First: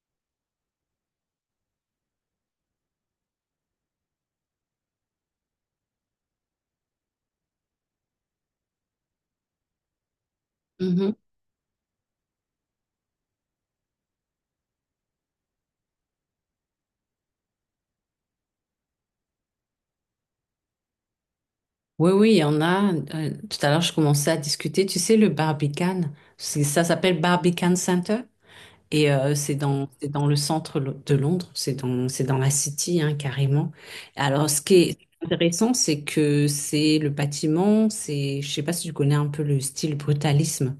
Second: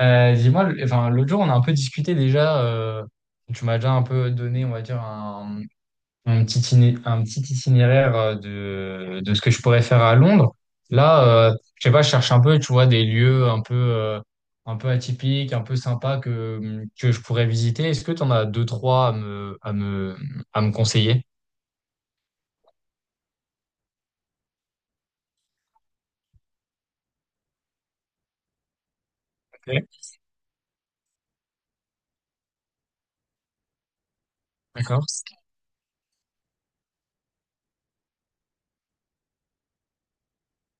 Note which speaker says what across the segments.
Speaker 1: Enfin, l'autre jour, on a un peu discuté déjà. Tu m'as déjà un peu donné, on va dire un un petit itinéraire de ce que je pourrais faire à Londres.
Speaker 2: Mhm.
Speaker 1: Je sais pas, je cherche un peu, tu vois, des lieux un peu, un peu atypiques, un peu sympas que je pourrais visiter. Est-ce que tu en as deux, trois à à me conseiller?
Speaker 2: Oui, oui, il y en a. Tout à l'heure, je commençais à discuter. Tu sais, le Barbican, ça s'appelle Barbican Center et c'est
Speaker 1: Ok.
Speaker 2: dans, c'est dans le centre de Londres, c'est dans la City, hein, carrément. Alors, ce qui est
Speaker 1: D'accord.
Speaker 2: intéressant, c'est que c'est le bâtiment, je sais pas si tu connais un peu le style brutalisme.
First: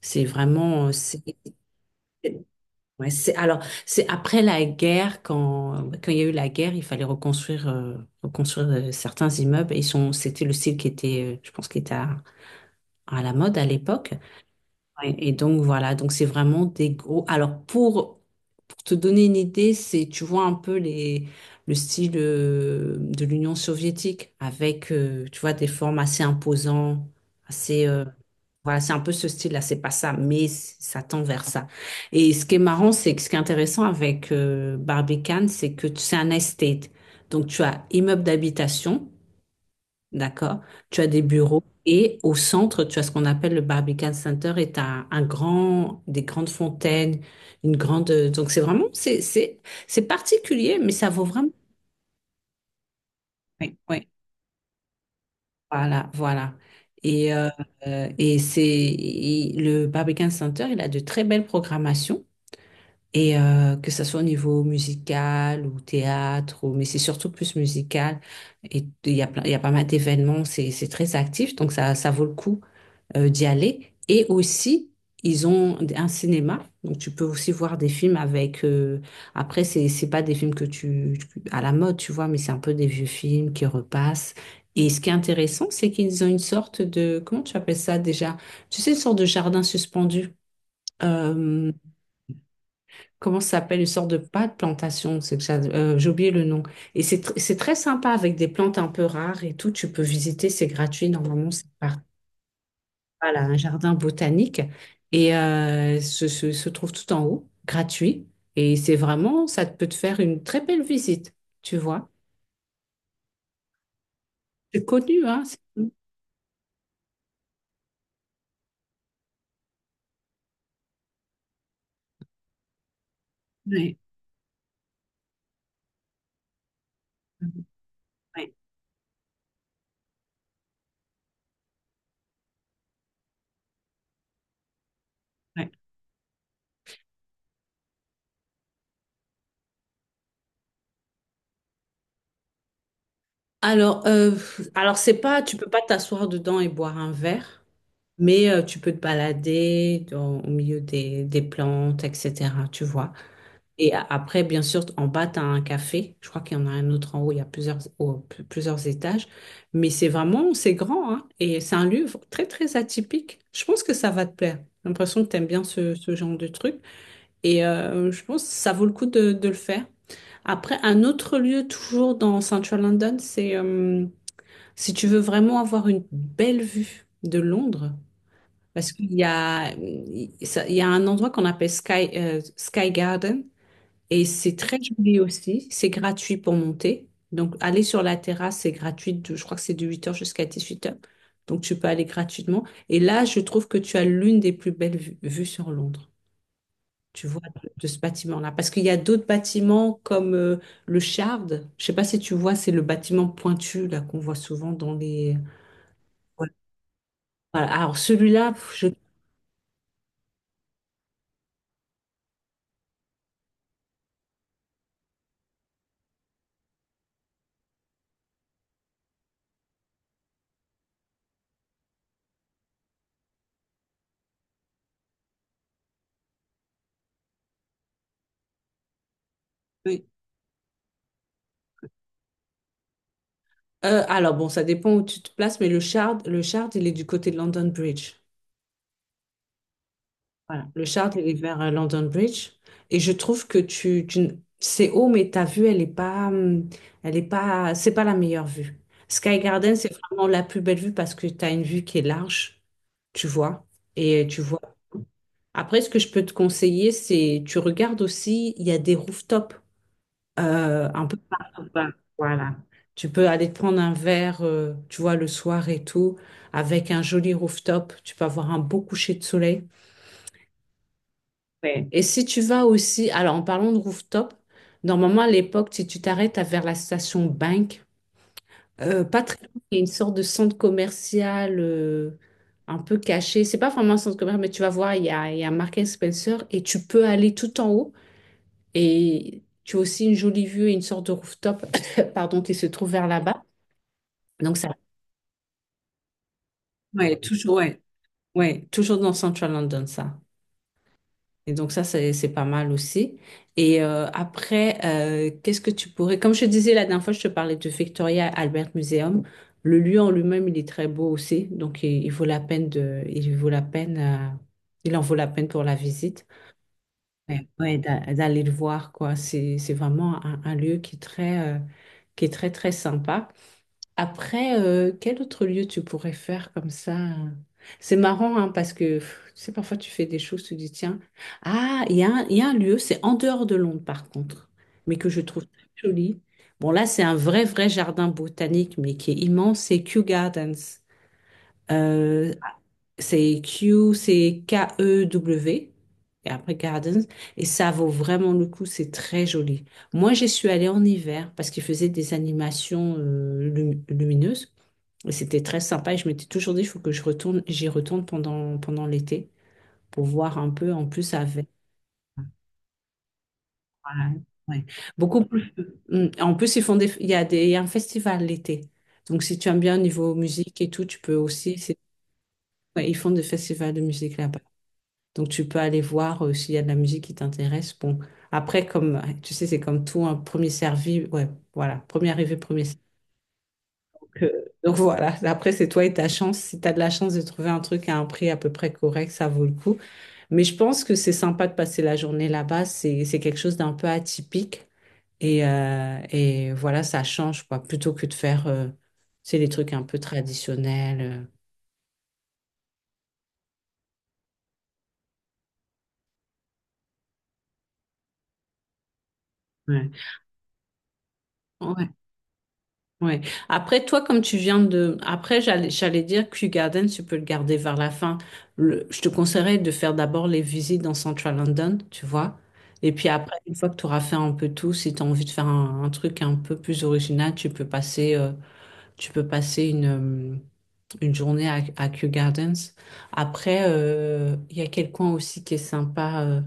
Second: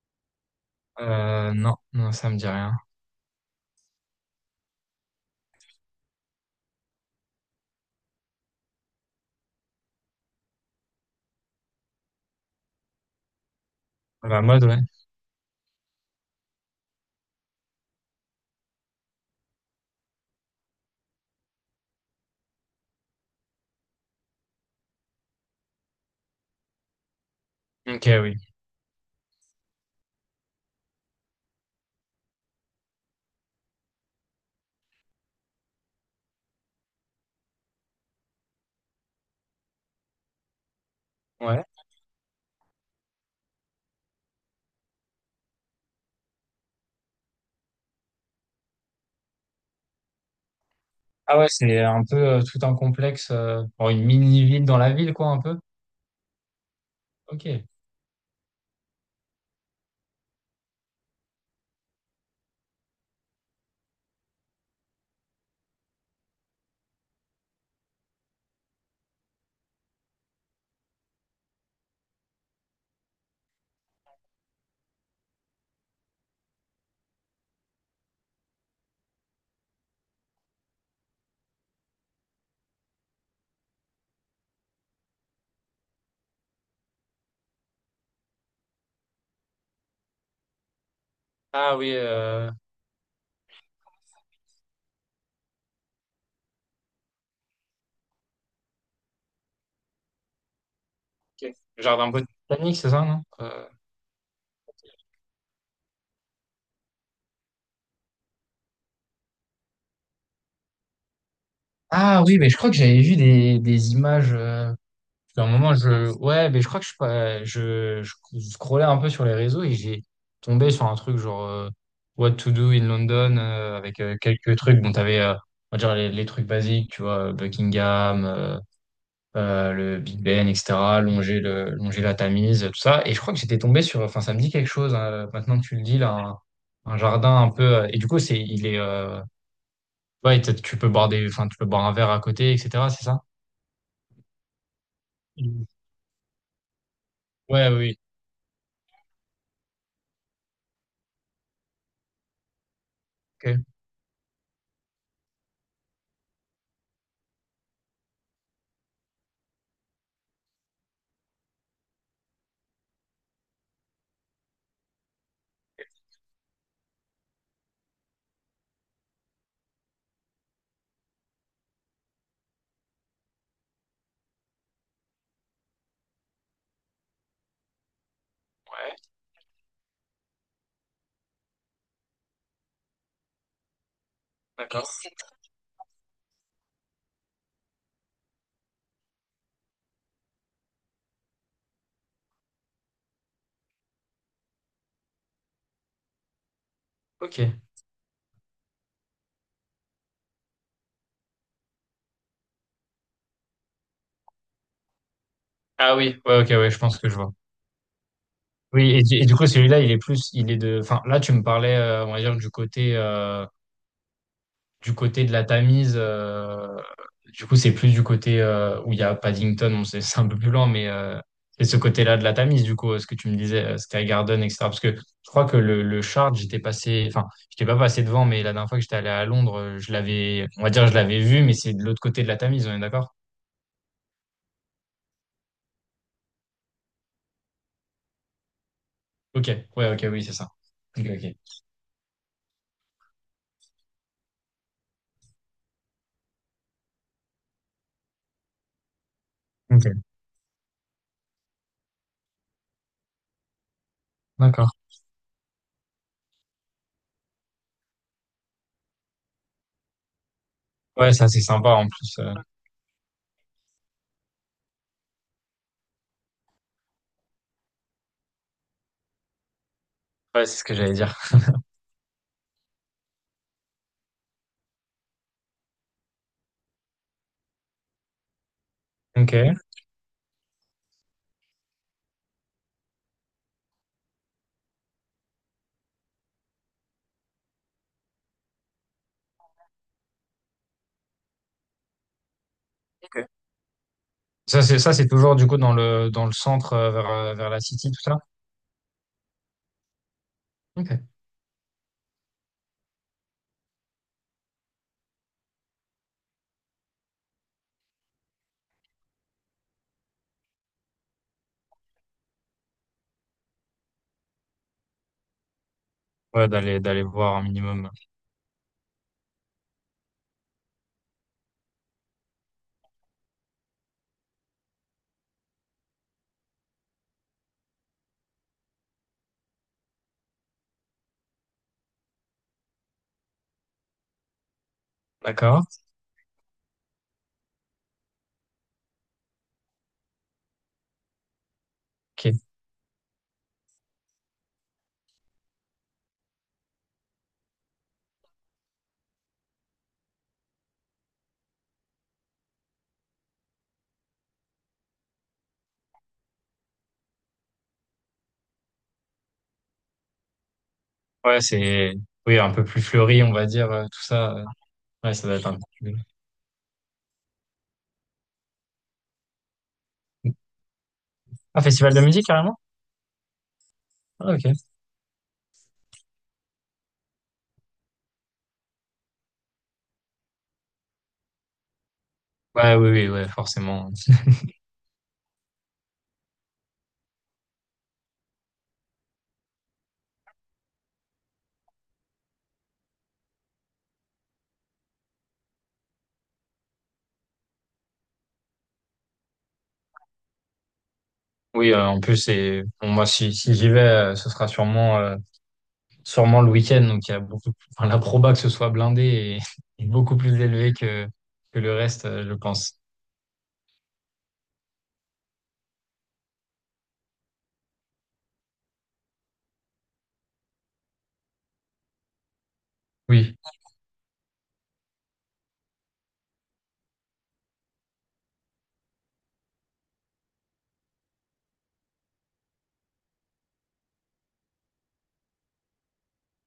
Speaker 2: C'est vraiment, c'est
Speaker 1: Non, non, ça me dit rien.
Speaker 2: Ouais, c'est après la guerre quand il y a eu la guerre, il fallait reconstruire certains immeubles et ils sont c'était le style qui était je pense qui était à la mode à l'époque.
Speaker 1: La mode, ouais.
Speaker 2: Ouais, et, donc voilà, donc c'est vraiment des gros alors pour te donner une idée, c'est tu vois un peu les le style de l'Union soviétique avec tu vois des formes assez imposantes, assez
Speaker 1: Ok, oui.
Speaker 2: voilà, c'est un peu ce style-là, c'est pas ça, mais ça tend vers ça. Et ce qui est marrant, c'est que ce qui est intéressant avec Barbican, c'est que c'est un estate. Donc, tu as immeuble d'habitation, d'accord? Tu as des bureaux
Speaker 1: Ouais.
Speaker 2: et au centre, tu as ce qu'on appelle le Barbican Center et tu as un grand, des grandes fontaines, une grande. Donc, c'est vraiment, c'est particulier, mais ça vaut
Speaker 1: Ah ouais,
Speaker 2: vraiment.
Speaker 1: c'est un peu tout un complexe, euh,
Speaker 2: Oui,
Speaker 1: bon, une
Speaker 2: oui.
Speaker 1: mini-ville dans la ville, quoi, un peu.
Speaker 2: Voilà, voilà. Et, euh,
Speaker 1: Ok.
Speaker 2: et le Barbican Center, il a de très belles programmations. Et que ça soit au niveau musical ou théâtre, ou mais c'est surtout plus musical. Et il y a il y a pas mal d'événements, c'est très actif, donc ça vaut le coup d'y aller. Et aussi, ils ont un cinéma, donc tu peux aussi voir des films avec. Après, c'est pas des films que tu à la mode, tu vois, mais c'est un peu des vieux films qui repassent. Et ce qui est intéressant, c'est qu'ils ont une sorte de comment tu appelles ça déjà? Tu sais, une sorte de jardin suspendu. Euh,
Speaker 1: Ah oui, euh,
Speaker 2: comment ça s'appelle, une sorte de pas de plantation, c'est que j'ai oublié le nom. Et c'est très sympa avec des plantes un peu rares et tout, tu peux visiter, c'est gratuit, normalement
Speaker 1: ok.
Speaker 2: c'est par
Speaker 1: Genre un peu de Titanic, c'est ça, non?
Speaker 2: voilà, un
Speaker 1: Euh,
Speaker 2: jardin botanique et se trouve tout en haut, gratuit. Et c'est vraiment, ça peut te faire une très belle visite, tu vois.
Speaker 1: Ah oui, mais je crois que j'avais vu des images.
Speaker 2: C'est connu,
Speaker 1: À
Speaker 2: hein.
Speaker 1: un moment, Ouais, mais je crois que je, suis pas- je scrollais un peu sur les réseaux et j'ai tombé sur un truc genre what to do in London
Speaker 2: Ouais.
Speaker 1: avec quelques trucs. On va dire, les trucs basiques, tu vois, Buckingham,
Speaker 2: Ouais.
Speaker 1: euh, euh, le Big Ben, etc., longer la Tamise, tout ça. Et je crois que j'étais tombé sur, enfin, ça me dit quelque chose, hein, maintenant que
Speaker 2: Ouais.
Speaker 1: tu le dis, là, un jardin un peu, et du coup, ouais, tu peux boire enfin, tu peux boire un verre à côté, etc., c'est ça?
Speaker 2: Alors, c'est pas, tu
Speaker 1: Mm.
Speaker 2: peux pas t'asseoir dedans et boire un verre.
Speaker 1: Ouais, oui,
Speaker 2: Mais tu peux te balader au milieu des plantes, etc. Tu vois.
Speaker 1: ok.
Speaker 2: Et après, bien sûr, en bas, tu as un café. Je crois qu'il y en a un autre en haut. Il y a plusieurs étages. Mais c'est vraiment, c'est grand, hein. Et c'est un lieu très, très atypique. Je pense que ça va te plaire. J'ai l'impression que tu aimes bien ce genre de truc. Et je pense que ça vaut le coup de le faire. Après, un autre lieu, toujours dans Central London, c'est si tu veux vraiment avoir une belle vue de Londres. Parce
Speaker 1: Ouais,
Speaker 2: qu'il y a un endroit qu'on appelle Sky Garden et c'est très
Speaker 1: d'accord.
Speaker 2: joli aussi. C'est gratuit pour monter. Donc, aller sur la terrasse, c'est gratuit. Je crois que c'est de 8 heures jusqu'à 18 heures, donc, tu peux aller gratuitement. Et là, je trouve que tu as l'une des plus belles vues sur Londres. Tu vois,
Speaker 1: Ok.
Speaker 2: de ce bâtiment-là. Parce qu'il y a d'autres bâtiments comme le Shard. Je sais pas si tu vois, c'est le bâtiment pointu là qu'on voit souvent dans les.
Speaker 1: Ah oui, ouais,
Speaker 2: Ouais.
Speaker 1: ok, ouais, je pense que je vois.
Speaker 2: Voilà. Alors, celui-là,
Speaker 1: Oui,
Speaker 2: pff,
Speaker 1: et du coup, celui-là, il est plus, il est de, enfin, là, tu me parlais, on va dire, du côté, du côté de la Tamise, du coup, c'est plus du côté où il y a Paddington, bon, c'est c'est un peu plus lent, mais c'est ce côté-là de la Tamise, du coup, ce que tu me disais, Sky Garden, etc. Parce que je crois que le Shard, j'étais passé, enfin, j'étais pas passé devant, mais la dernière fois que j'étais allé à Londres, je
Speaker 2: je.
Speaker 1: l'avais, on va dire, je l'avais vu, mais c'est de l'autre côté de la Tamise, on est d'accord?
Speaker 2: Alors, bon, ça dépend où tu te places, mais le Shard, il est du côté de London Bridge.
Speaker 1: Ok, ouais, ok, oui, c'est ça.
Speaker 2: Voilà, le
Speaker 1: Ok,
Speaker 2: Shard, il est
Speaker 1: ok.
Speaker 2: vers London Bridge. Et je trouve que c'est haut, mais ta vue, elle est pas, c'est pas la meilleure vue. Sky Garden, c'est
Speaker 1: Ok,
Speaker 2: vraiment la plus belle vue parce que tu as une vue qui est large, tu vois, et tu vois.
Speaker 1: d'accord.
Speaker 2: Après, ce que je peux te conseiller, c'est tu regardes aussi, il y a des rooftops, un
Speaker 1: Ouais,
Speaker 2: peu
Speaker 1: ça, c'est
Speaker 2: partout,
Speaker 1: sympa en
Speaker 2: hein.
Speaker 1: plus.
Speaker 2: Voilà. Tu peux aller te prendre un verre, tu vois, le soir et tout, avec un joli rooftop. Tu peux avoir un beau coucher de soleil.
Speaker 1: Ouais, c'est ce que j'allais dire.
Speaker 2: Ouais. Et si tu vas aussi, alors en parlant de rooftop, normalement à l'époque, si tu t'arrêtes vers la station Bank, pas
Speaker 1: Ok.
Speaker 2: très loin, il y a une sorte de centre commercial un peu caché. C'est pas vraiment un centre commercial, mais tu vas voir, il y a Marks and Spencer et tu peux aller tout en haut. Et tu as aussi une jolie vue et une sorte de rooftop, pardon, qui se trouve vers
Speaker 1: Ok.
Speaker 2: là-bas. Donc ça,
Speaker 1: Ça, c'est toujours du coup dans le centre euh, vers,
Speaker 2: ouais,
Speaker 1: euh, vers
Speaker 2: toujours,
Speaker 1: la
Speaker 2: ouais,
Speaker 1: City, tout ça?
Speaker 2: ouais, toujours dans Central London, ça.
Speaker 1: Ok.
Speaker 2: Et donc ça, c'est pas mal aussi. Et après, qu'est-ce que tu pourrais. Comme je te disais la dernière fois, je te parlais de Victoria Albert Museum. Le lieu en lui-même, il est très beau aussi. Donc il vaut la peine de. Il vaut la peine. Il en vaut la peine pour la visite.
Speaker 1: Ouais, d'aller voir un
Speaker 2: Ouais, ouais,
Speaker 1: minimum.
Speaker 2: d'aller le voir, quoi. C'est vraiment un lieu qui est très très sympa. Après, quel autre lieu tu pourrais faire comme ça? C'est marrant, hein, parce que pff, tu sais, parfois tu fais des choses, tu dis, tiens, ah, il y a un lieu, c'est en dehors de Londres par contre, mais que je trouve
Speaker 1: D'accord.
Speaker 2: très joli. Bon, là, c'est un vrai, vrai jardin botanique, mais qui est immense, c'est Kew Gardens.
Speaker 1: Ok.
Speaker 2: Euh, c'est Kew, c'est K-E-W, et après Gardens, et ça vaut vraiment le coup, c'est très joli. Moi, j'y suis allée en hiver parce qu'ils faisaient des animations lumineuses. Et c'était très sympa et je m'étais toujours dit, il faut que je retourne, j'y retourne pendant l'été pour voir un peu en plus
Speaker 1: Ouais,
Speaker 2: avec.
Speaker 1: c'est oui un peu plus fleuri, on va dire tout
Speaker 2: Voilà,
Speaker 1: ça.
Speaker 2: ouais.
Speaker 1: Ouais,
Speaker 2: Beaucoup
Speaker 1: ça doit être
Speaker 2: plus.
Speaker 1: un peu plus-
Speaker 2: Mm. En plus, ils font des, il y a des, il y a un festival l'été. Donc, si tu aimes bien au niveau musique et tout, tu peux aussi.
Speaker 1: Ah, festival de musique carrément?
Speaker 2: Ouais, ils font des festivals de musique
Speaker 1: Ah,
Speaker 2: là-bas.
Speaker 1: ok.
Speaker 2: Donc, tu peux aller voir s'il y a de la musique qui t'intéresse. Bon, après, comme tu sais, c'est comme tout, un premier servi. Ouais, voilà. Premier arrivé, premier
Speaker 1: Ouais,
Speaker 2: servi.
Speaker 1: oui, oui, ouais, forcément.
Speaker 2: Donc, euh, donc, voilà, après c'est toi et ta chance. Si tu as de la chance de trouver un truc à un prix à peu près correct, ça vaut le coup. Mais je pense que c'est sympa de passer la journée là-bas. C'est quelque chose d'un peu atypique. Et voilà, ça change, quoi, plutôt que de faire, c'est les trucs un peu traditionnels.
Speaker 1: Oui, en plus c'est bon, moi si j'y vais, ce sera sûrement sûrement le week-end, donc il y a beaucoup enfin, la proba que ce soit blindé est, est
Speaker 2: Ouais.
Speaker 1: beaucoup plus élevée que le
Speaker 2: Ouais.
Speaker 1: reste, je pense.
Speaker 2: Ouais. Après, toi, comme tu viens de. Après, j'allais dire Kew Garden, tu peux le garder vers la fin. Je te conseillerais de faire d'abord les visites dans Central London, tu vois. Et puis après,
Speaker 1: Oui.
Speaker 2: une fois que tu auras fait un peu tout, si tu as envie de faire un truc un peu plus original, tu peux passer euh, une journée à Kew Gardens. Après, il y a quel coin aussi qui est sympa.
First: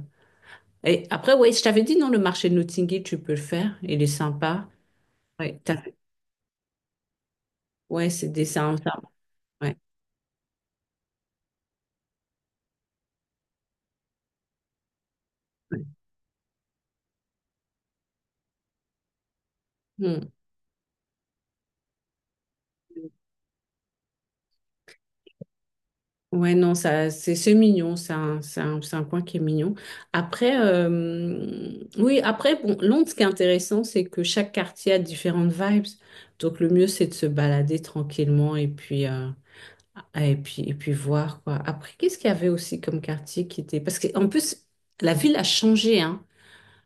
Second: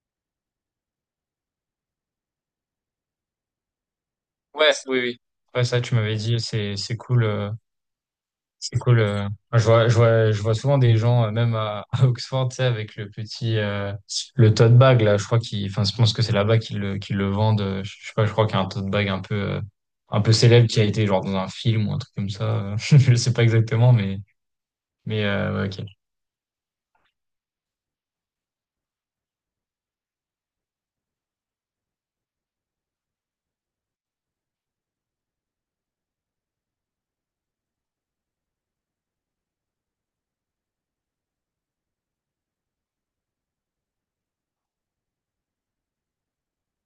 Speaker 2: Et après, ouais, je t'avais dit, non, le marché de Notting Hill, tu peux le faire. Il est sympa.
Speaker 1: Ouais, oui, oui.
Speaker 2: Ouais,
Speaker 1: Ouais, ça tu m'avais dit, c'est cool.
Speaker 2: ouais c'est des.
Speaker 1: C'est cool. euh. Enfin, je
Speaker 2: Ouais.
Speaker 1: vois, je vois, je vois souvent des gens, même à, à Oxford, tu sais, avec le petit, le tote bag, là. Je crois qu'ils,
Speaker 2: Ouais.
Speaker 1: enfin, je pense que c'est là-bas qu'ils qu'ils le vendent. Je sais pas, je crois qu'il y a un tote bag un peu, un
Speaker 2: Hmm.
Speaker 1: peu célèbre qui a été genre dans un film ou un truc comme ça. Je sais pas exactement, mais, ouais, ok.
Speaker 2: Ouais, non, ça, c'est mignon, c'est un coin qui est mignon. Après, oui, après, bon, Londres, ce qui est intéressant, c'est que chaque quartier a différentes vibes. Donc, le mieux, c'est de se balader tranquillement et puis, ah, et puis voir, quoi. Après, qu'est-ce qu'il y avait aussi comme quartier qui était. Parce qu'en plus, la ville a changé, hein.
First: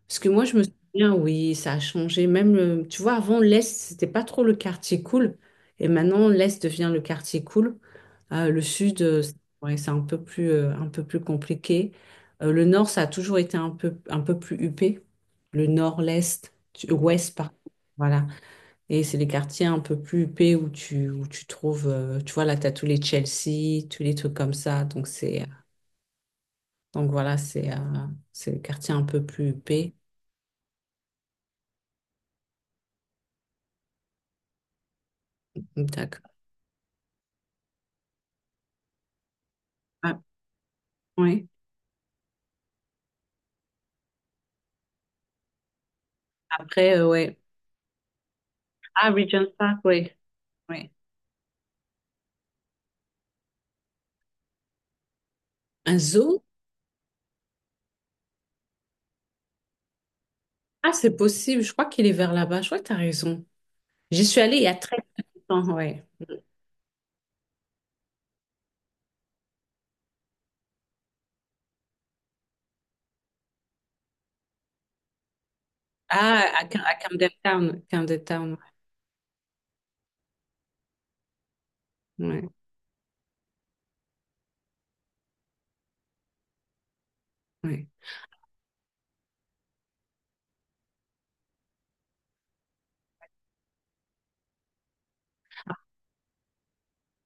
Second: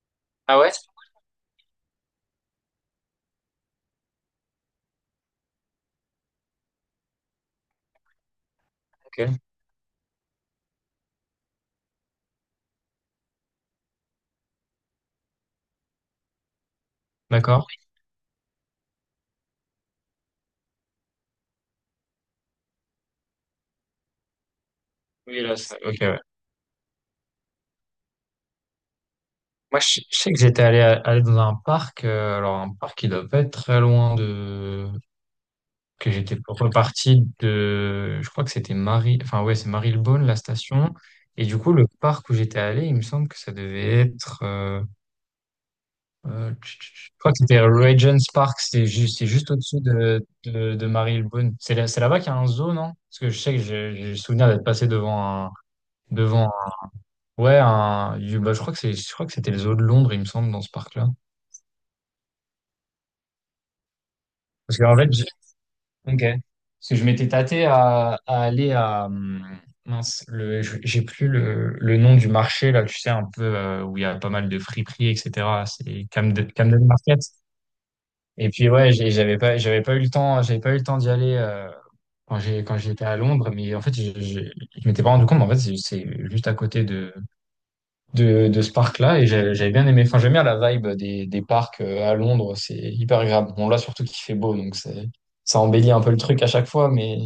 Speaker 2: Parce que moi, je
Speaker 1: Ah
Speaker 2: me
Speaker 1: ouais?
Speaker 2: souviens, oui, ça a changé. Même, tu vois, avant, l'Est, c'était pas trop le quartier cool. Et maintenant, l'Est devient le quartier cool. Le Sud,
Speaker 1: Ok.
Speaker 2: c'est ouais, c'est un peu plus compliqué. Le Nord, ça a toujours été un peu plus huppé. Le Nord, l'Est, Ouest, par
Speaker 1: D'accord.
Speaker 2: Voilà. Et c'est les quartiers un peu plus huppés où tu trouves, tu vois, là, tu as tous les Chelsea, tous les trucs comme ça. Donc,
Speaker 1: Oui,
Speaker 2: c'est, euh,
Speaker 1: là, ça- ok, ouais.
Speaker 2: donc voilà, c'est les quartiers un peu plus
Speaker 1: Moi,
Speaker 2: huppés.
Speaker 1: je sais que j'étais allé dans un parc, alors un parc qui doit pas être très loin de que
Speaker 2: D'accord.
Speaker 1: j'étais reparti de, je crois que c'était Marie, enfin ouais, c'est
Speaker 2: Ah,
Speaker 1: Marylebone, la station. Et
Speaker 2: oui.
Speaker 1: du coup, le parc où j'étais allé, il me semble que ça devait être,
Speaker 2: Après,
Speaker 1: je crois
Speaker 2: ouais.
Speaker 1: que c'était Regent's Park, c'est
Speaker 2: Ah,
Speaker 1: c'est juste
Speaker 2: Regent's Park,
Speaker 1: au-dessus
Speaker 2: oui.
Speaker 1: de
Speaker 2: Oui.
Speaker 1: Marylebone. C'est là, c'est là-bas qu'il y a un zoo, non? Parce que je sais que j'ai le souvenir d'être passé devant
Speaker 2: Un zoo?
Speaker 1: devant, ouais, un, bah, je crois que c'est, je crois que c'était le zoo de Londres, il me semble, dans ce
Speaker 2: Ah,
Speaker 1: parc-là.
Speaker 2: c'est possible. Je crois qu'il est vers là-bas. Je crois que tu as raison. J'y suis allée il y a
Speaker 1: Parce qu'en
Speaker 2: très
Speaker 1: fait,
Speaker 2: longtemps, ouais.
Speaker 1: ok. Parce que je m'étais tâté à aller à. Mince, j'ai plus le nom du marché, là, tu sais, un peu où il y a pas mal de friperies, etc. C'est
Speaker 2: Ah,
Speaker 1: Camden, Camden
Speaker 2: à
Speaker 1: Market.
Speaker 2: Camden Town. Camden
Speaker 1: Et
Speaker 2: Town,
Speaker 1: puis, ouais, j'avais pas eu le temps, j'avais pas eu le temps d'y aller
Speaker 2: ouais.
Speaker 1: quand
Speaker 2: Ouais.
Speaker 1: quand j'étais à Londres. Mais en fait, je m'étais pas rendu compte, mais en fait, c'est juste à côté
Speaker 2: Ouais.
Speaker 1: de ce parc-là. Et j'avais bien aimé. Enfin, j'aime bien la vibe des parcs à Londres. C'est hyper agréable. Bon, là, surtout qu'il fait beau, donc c'est ça embellit un peu le truc à chaque fois, mais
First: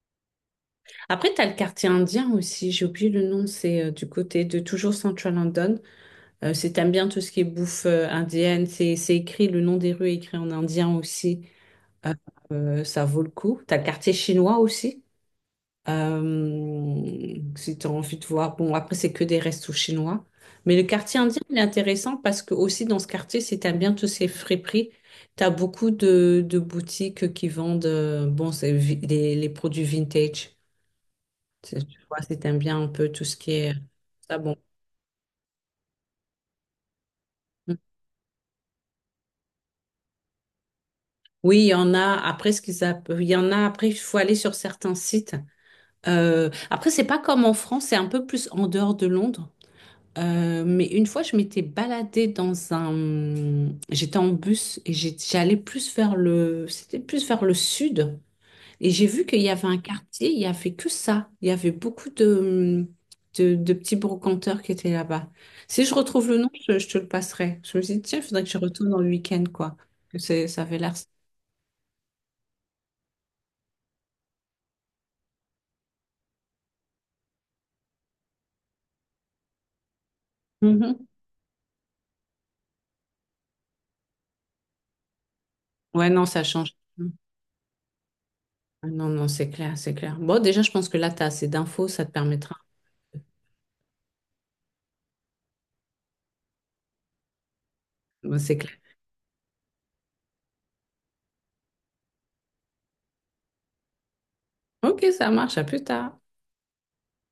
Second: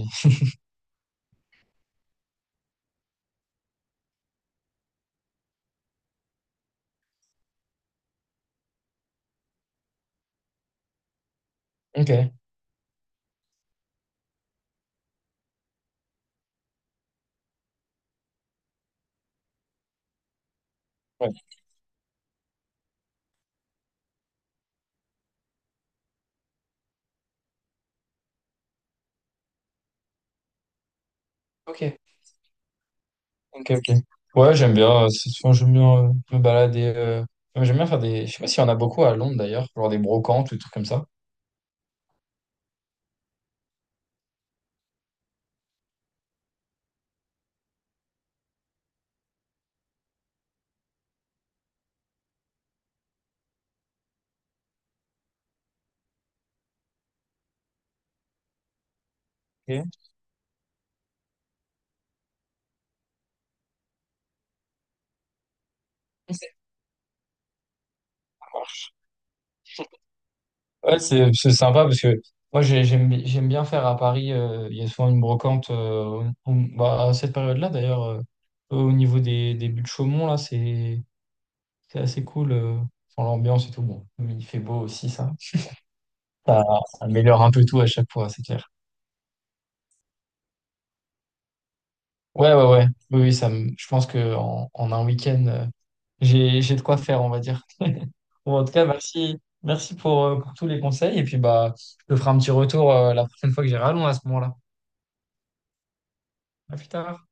Speaker 2: Après, tu as le quartier indien aussi. J'ai oublié le nom. C'est du côté de toujours Central London. Si t'aimes bien tout ce qui est bouffe indienne, c'est écrit, le nom des rues est écrit en indien aussi.
Speaker 1: ok,
Speaker 2: Euh,
Speaker 1: ouais.
Speaker 2: ça vaut le coup. T'as le quartier chinois aussi. Si t'as envie de voir. Bon, après, c'est que des restos chinois. Mais le quartier indien, il est intéressant parce que aussi dans ce quartier, si t'aimes bien tous ces friperies, t'as beaucoup de boutiques qui vendent bon, c'est les produits vintage.
Speaker 1: Ok,
Speaker 2: Tu vois, si t'aimes bien un peu tout ce qui
Speaker 1: ok,
Speaker 2: est.
Speaker 1: ok.
Speaker 2: Ça,
Speaker 1: Ouais,
Speaker 2: bon.
Speaker 1: j'aime bien. C'est souvent, j'aime bien me balader. Ouais, j'aime bien faire des. Je sais pas s'il y en a beaucoup à Londres d'ailleurs, genre des brocantes ou des trucs comme ça.
Speaker 2: Oui, il y en a après il y en a après il faut aller sur certains sites. Après, c'est pas comme en France, c'est un peu plus en dehors de Londres. Mais une fois je m'étais baladée dans un j'étais en bus et j'allais plus vers le c'était plus vers le sud et j'ai vu qu'il y avait un
Speaker 1: Ok.
Speaker 2: quartier, il y avait que ça. Il y avait beaucoup de petits brocanteurs qui étaient là-bas. Si je retrouve le nom, je te le passerai. Je me suis dit tiens, il faudrait que je retourne dans le week-end quoi. Que c'est ça avait l'air.
Speaker 1: Ouais, c'est sympa parce que moi j'aime bien faire à Paris. Il y a souvent une brocante bah, à cette période-là d'ailleurs au niveau des buts de Chaumont là
Speaker 2: Mhm.
Speaker 1: c'est assez cool. Enfin, l'ambiance et tout bon, mais il fait beau aussi ça.
Speaker 2: Ouais, non, ça
Speaker 1: Ça
Speaker 2: change.
Speaker 1: améliore un peu tout à chaque fois, c'est clair.
Speaker 2: Ah, non, non, c'est clair, c'est clair. Bon, déjà, je pense que là, tu as assez d'infos, ça te
Speaker 1: Ouais
Speaker 2: permettra.
Speaker 1: ouais ouais oui oui ça me- je pense que en un week-end j'ai de quoi faire on va dire.
Speaker 2: Bon, c'est
Speaker 1: Bon, en tout
Speaker 2: clair.
Speaker 1: cas merci merci pour tous les conseils et puis bah je te ferai un petit retour la prochaine fois que j'irai à Londres à ce moment-là.
Speaker 2: Ok, ça marche, à plus tard.
Speaker 1: À plus tard.